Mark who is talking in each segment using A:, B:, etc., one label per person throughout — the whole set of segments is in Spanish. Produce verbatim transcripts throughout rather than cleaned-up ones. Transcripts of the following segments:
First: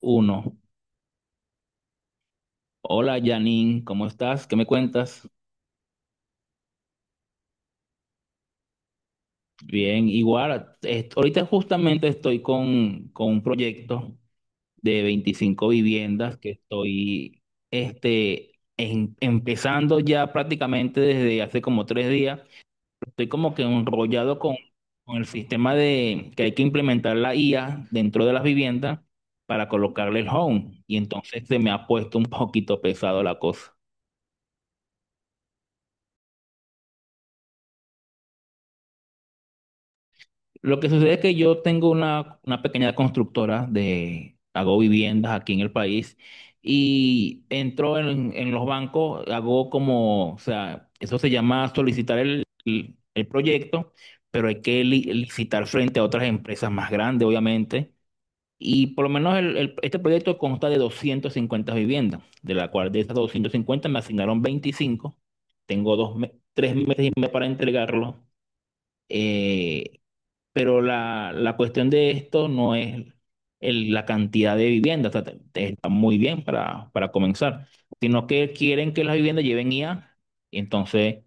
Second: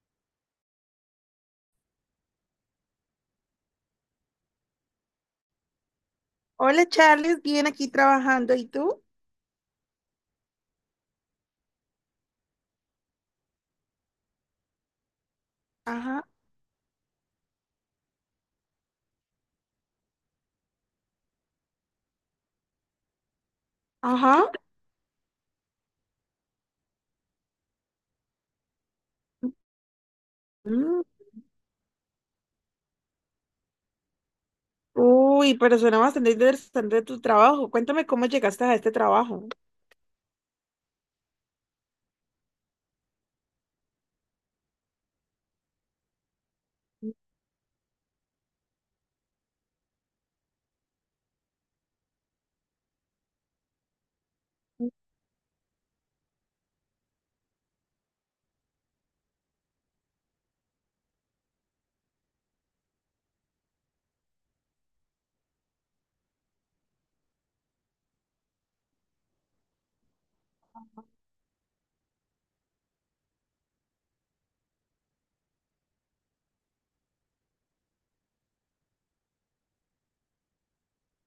A: Uno. Hola Janine, ¿cómo estás? ¿Qué me cuentas?
B: Hola Charles, bien aquí trabajando. ¿Y tú?
A: Bien, igual, est- ahorita justamente estoy con, con un proyecto de veinticinco
B: Ajá,
A: viviendas que estoy este, em- empezando ya prácticamente desde hace como tres días. Estoy como que enrollado
B: ajá.
A: con, con el sistema de que hay que implementar la I A dentro de las viviendas para colocarle el home. Y
B: Mm,
A: entonces se me ha puesto un poquito pesado la cosa.
B: Uy, pero suena bastante interesante tu trabajo. Cuéntame cómo llegaste a este trabajo.
A: Lo que sucede es que yo tengo una, una pequeña constructora de, hago viviendas aquí en el país y entro en, en los bancos, hago como, o sea, eso se llama solicitar el, el- el proyecto, pero hay que li- licitar frente a otras empresas más grandes, obviamente. Y por lo menos el- el- este proyecto consta de doscientas cincuenta viviendas, de la cual de esas doscientas cincuenta me asignaron veinticinco. Tengo dos, me- tres meses y medio para entregarlo. Eh, pero la, la cuestión de esto no es el- la cantidad de viviendas, o está muy bien para, para comenzar, sino que quieren que las viviendas lleven I A, y entonces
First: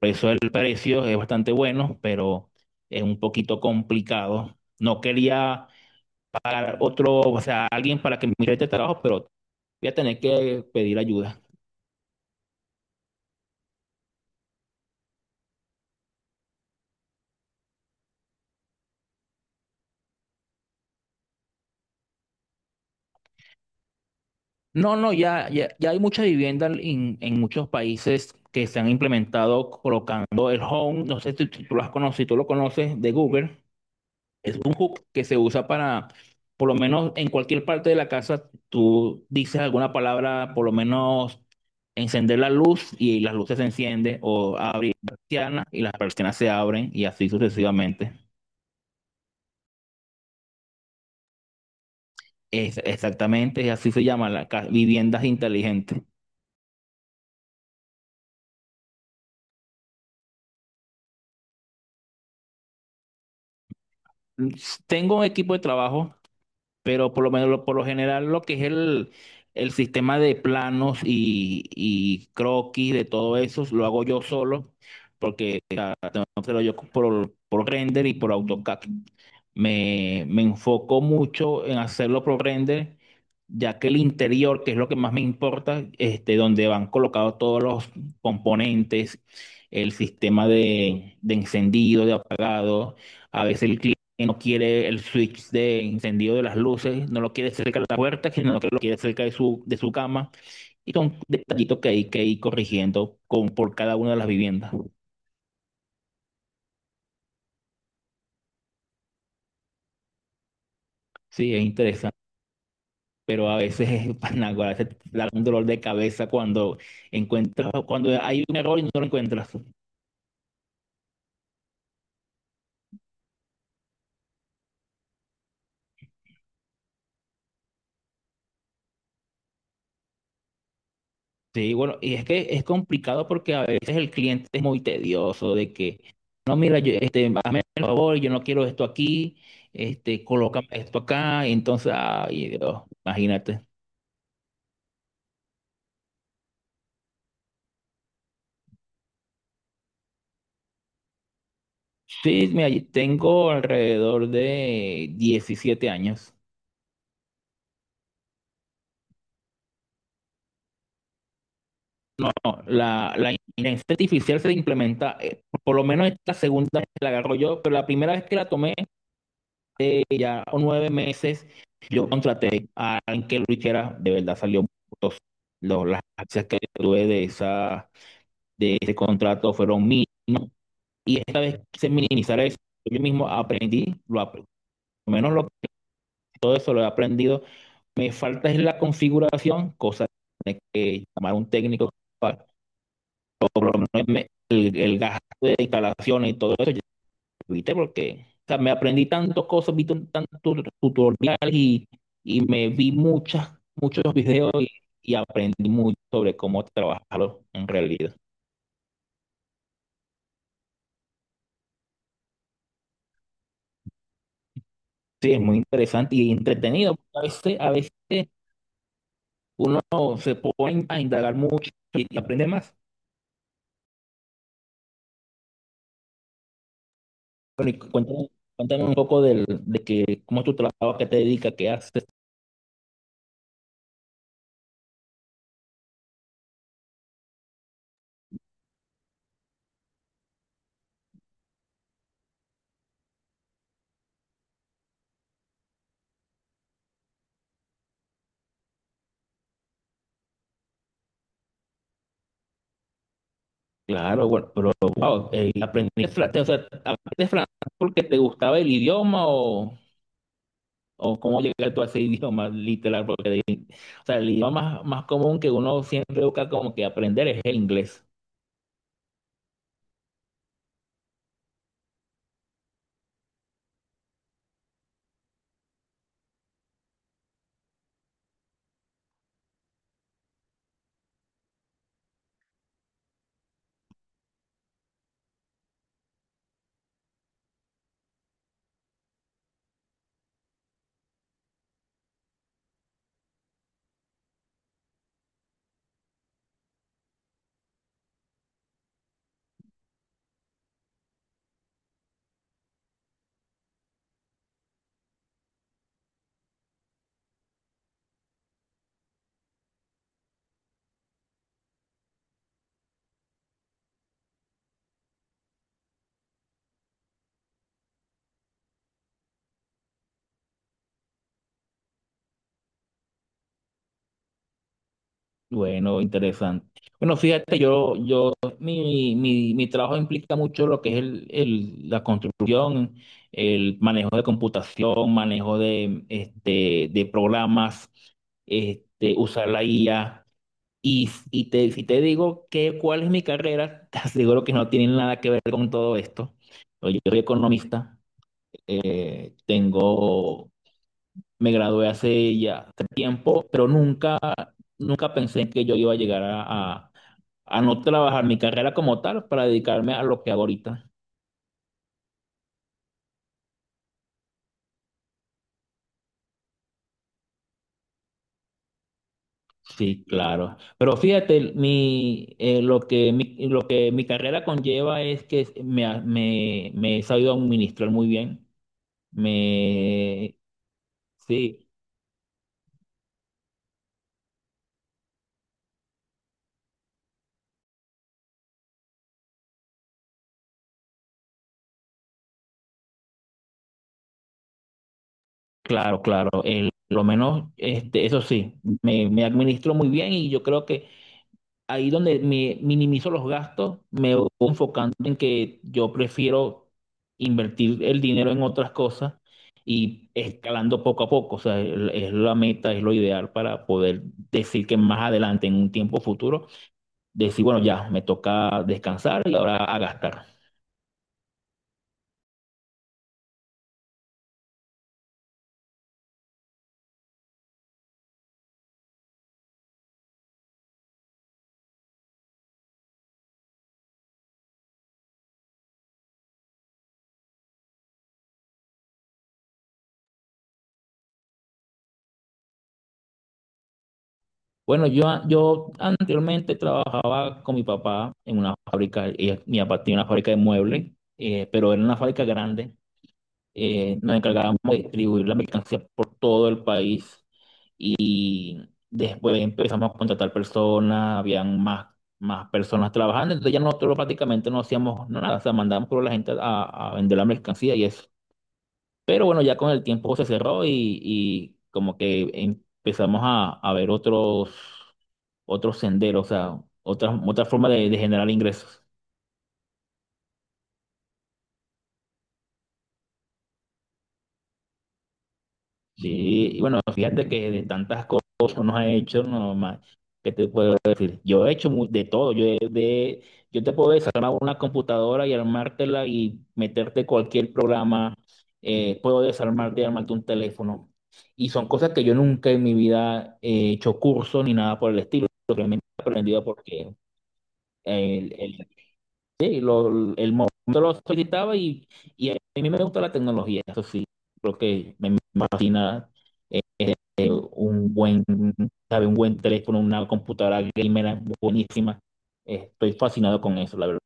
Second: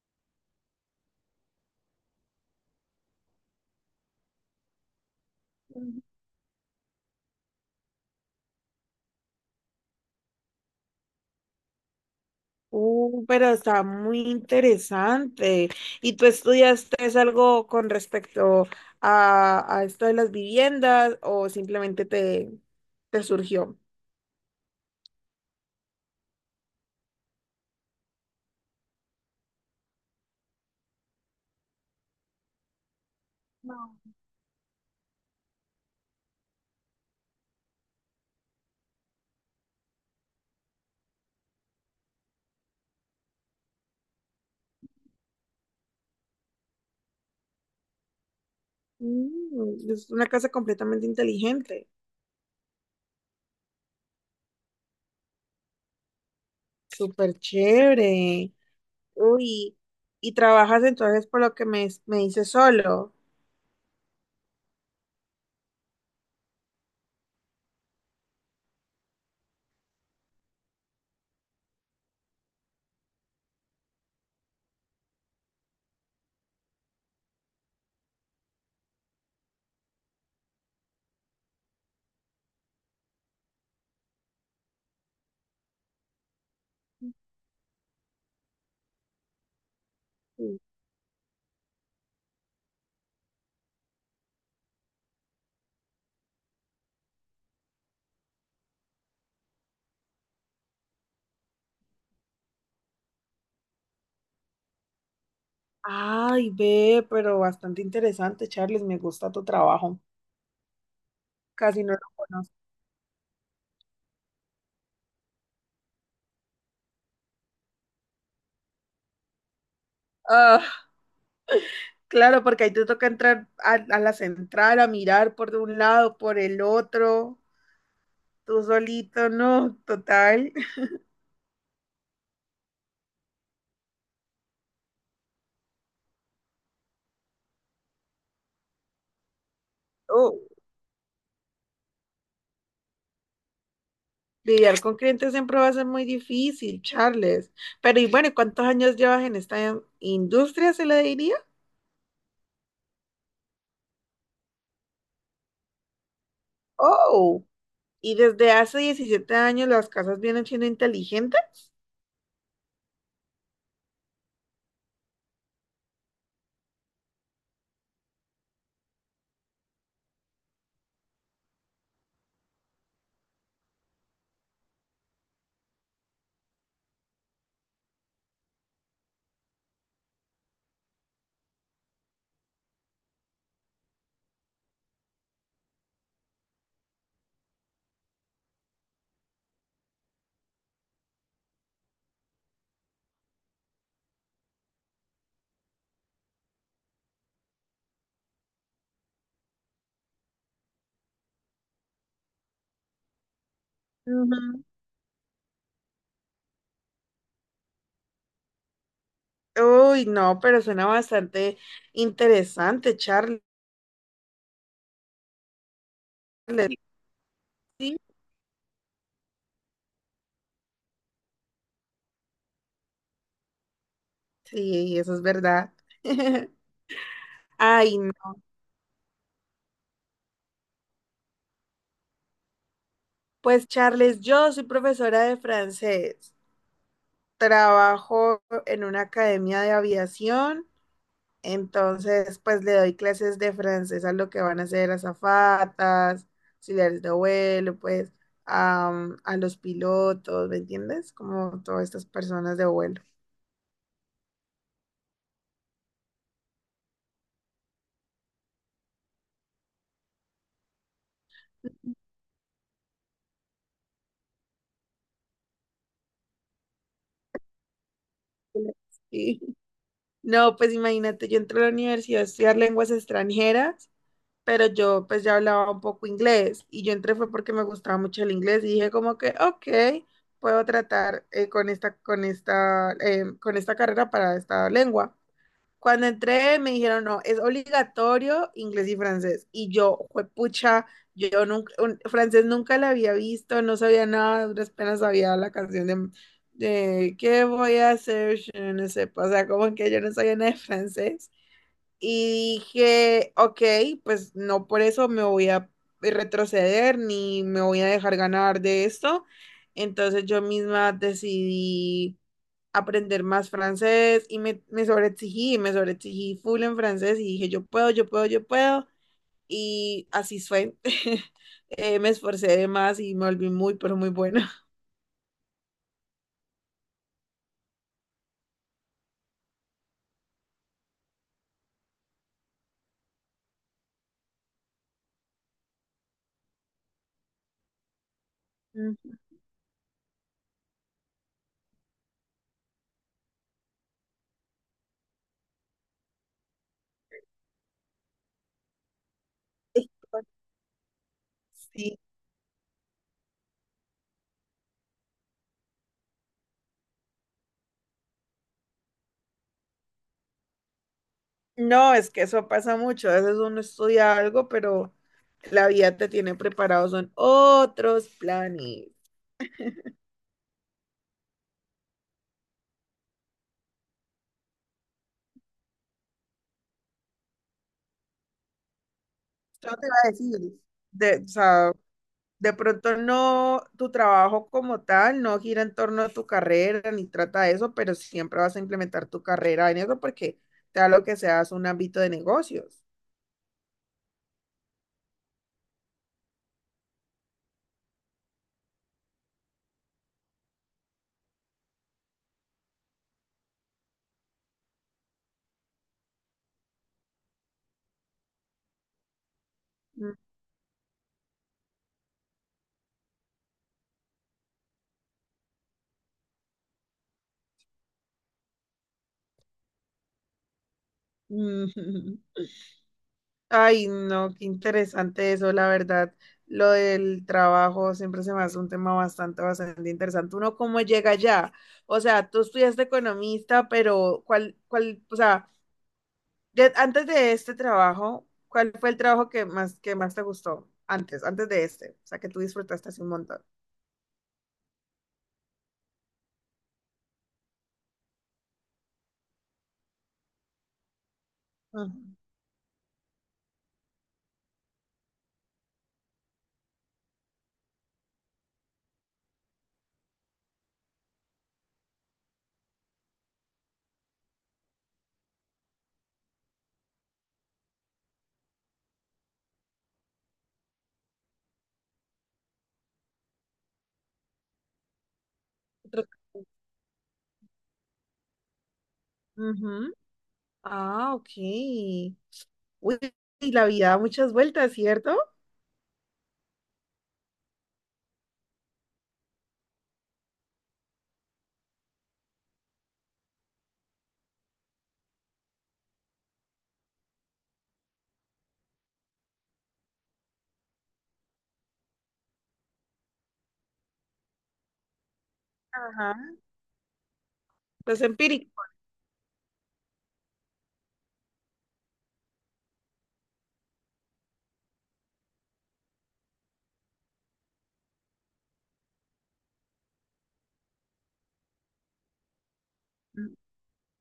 A: por eso el precio es bastante bueno, pero es un poquito complicado. No quería
B: Mm.
A: otro, o sea, alguien para que me mire este trabajo, pero voy a tener que pedir ayuda.
B: Uh, pero está muy interesante. ¿Y tú estudiaste es algo con respecto a, a esto de las viviendas o simplemente te, te surgió?
A: No, no, ya, ya, ya hay mucha vivienda en, en muchos países que se han implementado colocando el Home, no sé si tú, tú lo has conocido, si tú lo conoces, de Google.
B: No.
A: Es un hook que se usa para, por lo menos en cualquier parte de la casa, tú dices alguna palabra, por lo menos encender la luz y las luces se encienden, o abrir la persiana y las persianas se abren y así sucesivamente.
B: Mm, es una casa completamente inteligente.
A: Es, exactamente, así se llama, la, ca- viviendas inteligentes.
B: Súper chévere. Uy, y trabajas entonces por lo que me, me dices solo.
A: Tengo un equipo de trabajo, pero por lo menos lo- por lo general lo que es el, el sistema de planos y, y croquis de todo eso lo hago yo solo, porque pero yo por, por render y por AutoCAD. Me, me enfoco mucho en hacerlo por render, ya que el interior, que es lo que más me importa, este, donde van colocados todos los componentes, el sistema
B: Sí.
A: de, de encendido, de apagado, a veces el cliente no quiere el switch de encendido de las luces, no lo quiere cerca de la puerta, sino que lo quiere cerca de su, de su cama. Y son detallitos que hay que ir corrigiendo con, por cada una de las viviendas.
B: Ay, ve, pero bastante interesante, Charles, me gusta tu trabajo.
A: Sí, es
B: Casi no lo
A: interesante,
B: conozco.
A: pero a veces es panágora, a veces te da un dolor de cabeza cuando encuentras, cuando hay un error y no lo encuentras.
B: Ah, claro, porque ahí te toca entrar a, a la central, a mirar por un lado, por el otro, tú solito, no, total.
A: Sí, bueno, y es que es complicado porque a veces el cliente es muy tedioso de que, no, mira, yo, este, hazme el favor, yo no quiero esto aquí, este,
B: Oh,
A: coloca esto acá, y entonces, ay, Dios, imagínate.
B: lidiar con clientes siempre va a ser muy difícil, Charles. Pero y bueno, ¿cuántos años llevas en esta industria, se le diría?
A: Sí, mira, yo tengo alrededor de diecisiete años.
B: Oh. Y desde hace diecisiete años las casas vienen siendo inteligentes.
A: No, la, la inteligencia artificial se implementa, eh, por lo menos esta segunda vez que la agarro yo, pero la primera vez que la tomé eh, ya nueve meses, yo contraté a alguien que lo hiciera, de verdad salió muy costoso. Lo- las acciones que tuve de esa, de ese contrato fueron mínimas. Y esta vez quise minimizar eso. Yo mismo aprendí, lo, ap- por lo menos lo- todo eso lo he aprendido. Me falta es la configuración, cosa que tiene que llamar un técnico para, o por lo menos me- el, el gasto de instalaciones y todo eso. ¿Viste? Porque o sea, me aprendí tantas cosas, vi tan- tantos tutoriales y, y me vi muchas, muchos videos
B: Ujú.
A: y, y aprendí mucho sobre cómo trabajarlo en realidad.
B: Uy, no, pero suena bastante interesante, Charles.
A: Sí, es muy interesante y entretenido. Porque A veces, a
B: Sí,
A: veces uno se pone a indagar mucho y, y aprende más.
B: sí, eso es verdad.
A: Bueno, y cu-
B: Ay, no.
A: cuéntame, cuéntame un poco del, de que, cómo es tu trabajo, qué te dedicas, qué haces.
B: Pues Charles, yo soy profesora de francés. Trabajo en una academia de aviación. Entonces, pues le doy clases de francés a lo que van a ser azafatas, auxiliares de vuelo, pues am, a los pilotos, ¿me entiendes? Como todas estas personas de vuelo.
A: Claro, bueno, pero wow, eh, aprendiste francés, o sea, aprendiste francés porque te gustaba el idioma o... o cómo llegar tú a ese idioma literal, porque de- o sea, el idioma más, más común que uno siempre busca como que aprender es el inglés.
B: Sí. No, pues imagínate, yo entré a la universidad a estudiar lenguas extranjeras, pero yo pues ya hablaba un poco inglés y yo entré fue porque me gustaba mucho el inglés y dije como que, ok, puedo tratar eh, con esta, con esta, em, con esta carrera para esta lengua. Cuando entré me dijeron, no, es obligatorio inglés y francés. Y yo, pucha, yo nunca, un- francés nunca la había visto, no sabía nada, apenas sabía la canción de, de ¿Qué voy a hacer? Yo no sé, o sea, como que yo no sabía nada de francés. Y dije, ok, pues no por eso me voy a retroceder ni me voy a dejar ganar de esto. Entonces yo misma decidí aprender más francés y me, me sobreexigí, me sobreexigí full en francés y dije, yo puedo, yo puedo, yo puedo. Y así fue. Eh, me esforcé de más y me volví muy, pero muy buena.
A: Bueno, interesante. Bueno, fíjate, yo, yo, mi, mi, mi trabajo implica mucho lo que es el, el- la construcción, el manejo de computación, manejo de, este, de programas, este,
B: Mm.
A: usar la I A. Y, y te, si te digo que cuál es mi carrera, te aseguro que no tiene nada que ver con todo esto. Yo soy economista. Eh, Tengo, me gradué
B: Sí.
A: hace ya tiempo, pero nunca, nunca pensé que yo iba a llegar a, a- a no trabajar mi carrera como tal para dedicarme a lo que hago ahorita.
B: No, es que eso pasa mucho. A veces uno estudia algo, pero la vida te tiene preparado, son otros planes.
A: Sí, claro. Pero fíjate, mi, eh, lo que mi, lo que mi carrera conlleva es que me, ha- me, me he sabido administrar muy bien.
B: Yo te iba a
A: Me,
B: decir, de, o
A: sí,
B: sea, de pronto no, tu trabajo como tal no gira en torno a tu carrera ni trata de eso, pero siempre vas a implementar tu carrera en eso porque sea lo que seas un ámbito de negocios.
A: claro, claro. El- lo menos, este, eso sí, me, me administro muy bien y yo creo que ahí donde me minimizo los gastos, me voy enfocando en que yo prefiero invertir el dinero en otras cosas y escalando poco a poco. O sea, el- es la meta, es lo ideal para poder decir que más adelante, en un tiempo futuro, decir, bueno, ya me toca descansar y ahora a gastar.
B: Ay, no, qué interesante eso, la verdad. Lo del trabajo siempre se me hace un tema bastante, bastante interesante. Uno cómo llega allá. O sea, tú estudiaste economista, pero ¿cuál, cuál, o sea, de- antes de este trabajo, ¿cuál fue el trabajo que más, que más, te gustó? Antes, antes de este, o sea, que tú disfrutaste así un montón.
A: Bueno, yo, yo anteriormente trabajaba con mi papá en una fábrica, y mi papá tenía una fábrica de muebles, eh, pero era una
B: Ajá.
A: fábrica grande. Eh, nos encargábamos de distribuir la mercancía por todo el país y después empezamos a contratar personas, habían más, más personas trabajando, entonces ya nosotros prácticamente no hacíamos nada, o sea, mandábamos por la gente a, a vender la mercancía y eso. Pero bueno, ya con el tiempo se cerró y, y como que empezamos a, a ver otros, otros
B: Otro-
A: senderos, o sea, otras otra forma de de generar ingresos.
B: Ujú. Ah, ok. Uy, y la vida da muchas vueltas, ¿cierto?
A: Sí, y bueno, fíjate que de tantas cosas que uno ha hecho, no más, ¿qué te puedo decir? Yo he hecho mu- de todo, yo, he- de, yo te puedo desarmar una computadora y armártela y meterte cualquier programa, eh, puedo desarmarte y armarte un teléfono. Y son cosas que yo nunca en mi vida he hecho curso ni nada por el estilo, realmente he
B: Ajá.
A: aprendido porque
B: Los
A: eh, el
B: empíricos.
A: sí, lo- el momento lo solicitaba y, y a mí me gusta la tecnología, eso sí, creo que me fascina eh, eh, un buen, sabe, un buen teléfono, una computadora gamer buenísima. Eh, Estoy fascinado con eso, la verdad.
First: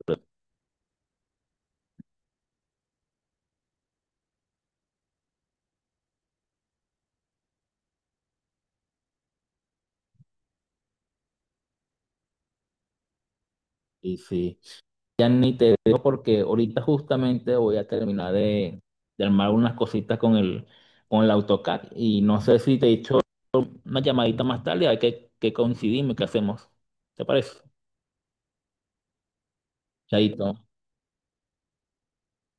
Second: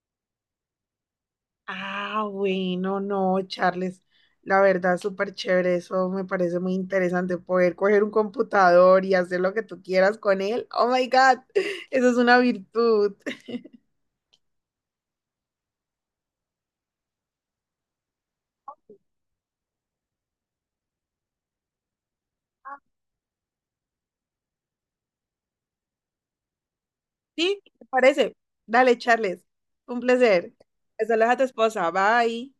B: Ah, bueno, no, Charles. La verdad, súper chévere. Eso me parece muy interesante. Poder coger un computador y hacer lo que tú quieras con él. Oh my God. Eso es una virtud.
A: Y sí, ya ni te digo porque ahorita justamente voy a terminar de, de armar unas cositas con el, con el AutoCAD y no sé si te he hecho una llamadita más tarde, hay que, que coincidimos, ¿qué hacemos? ¿Te parece?
B: ¿Sí? ¿Te parece? Dale, Charles. Un
A: Chaito.
B: placer. Saludos a tu esposa. Bye.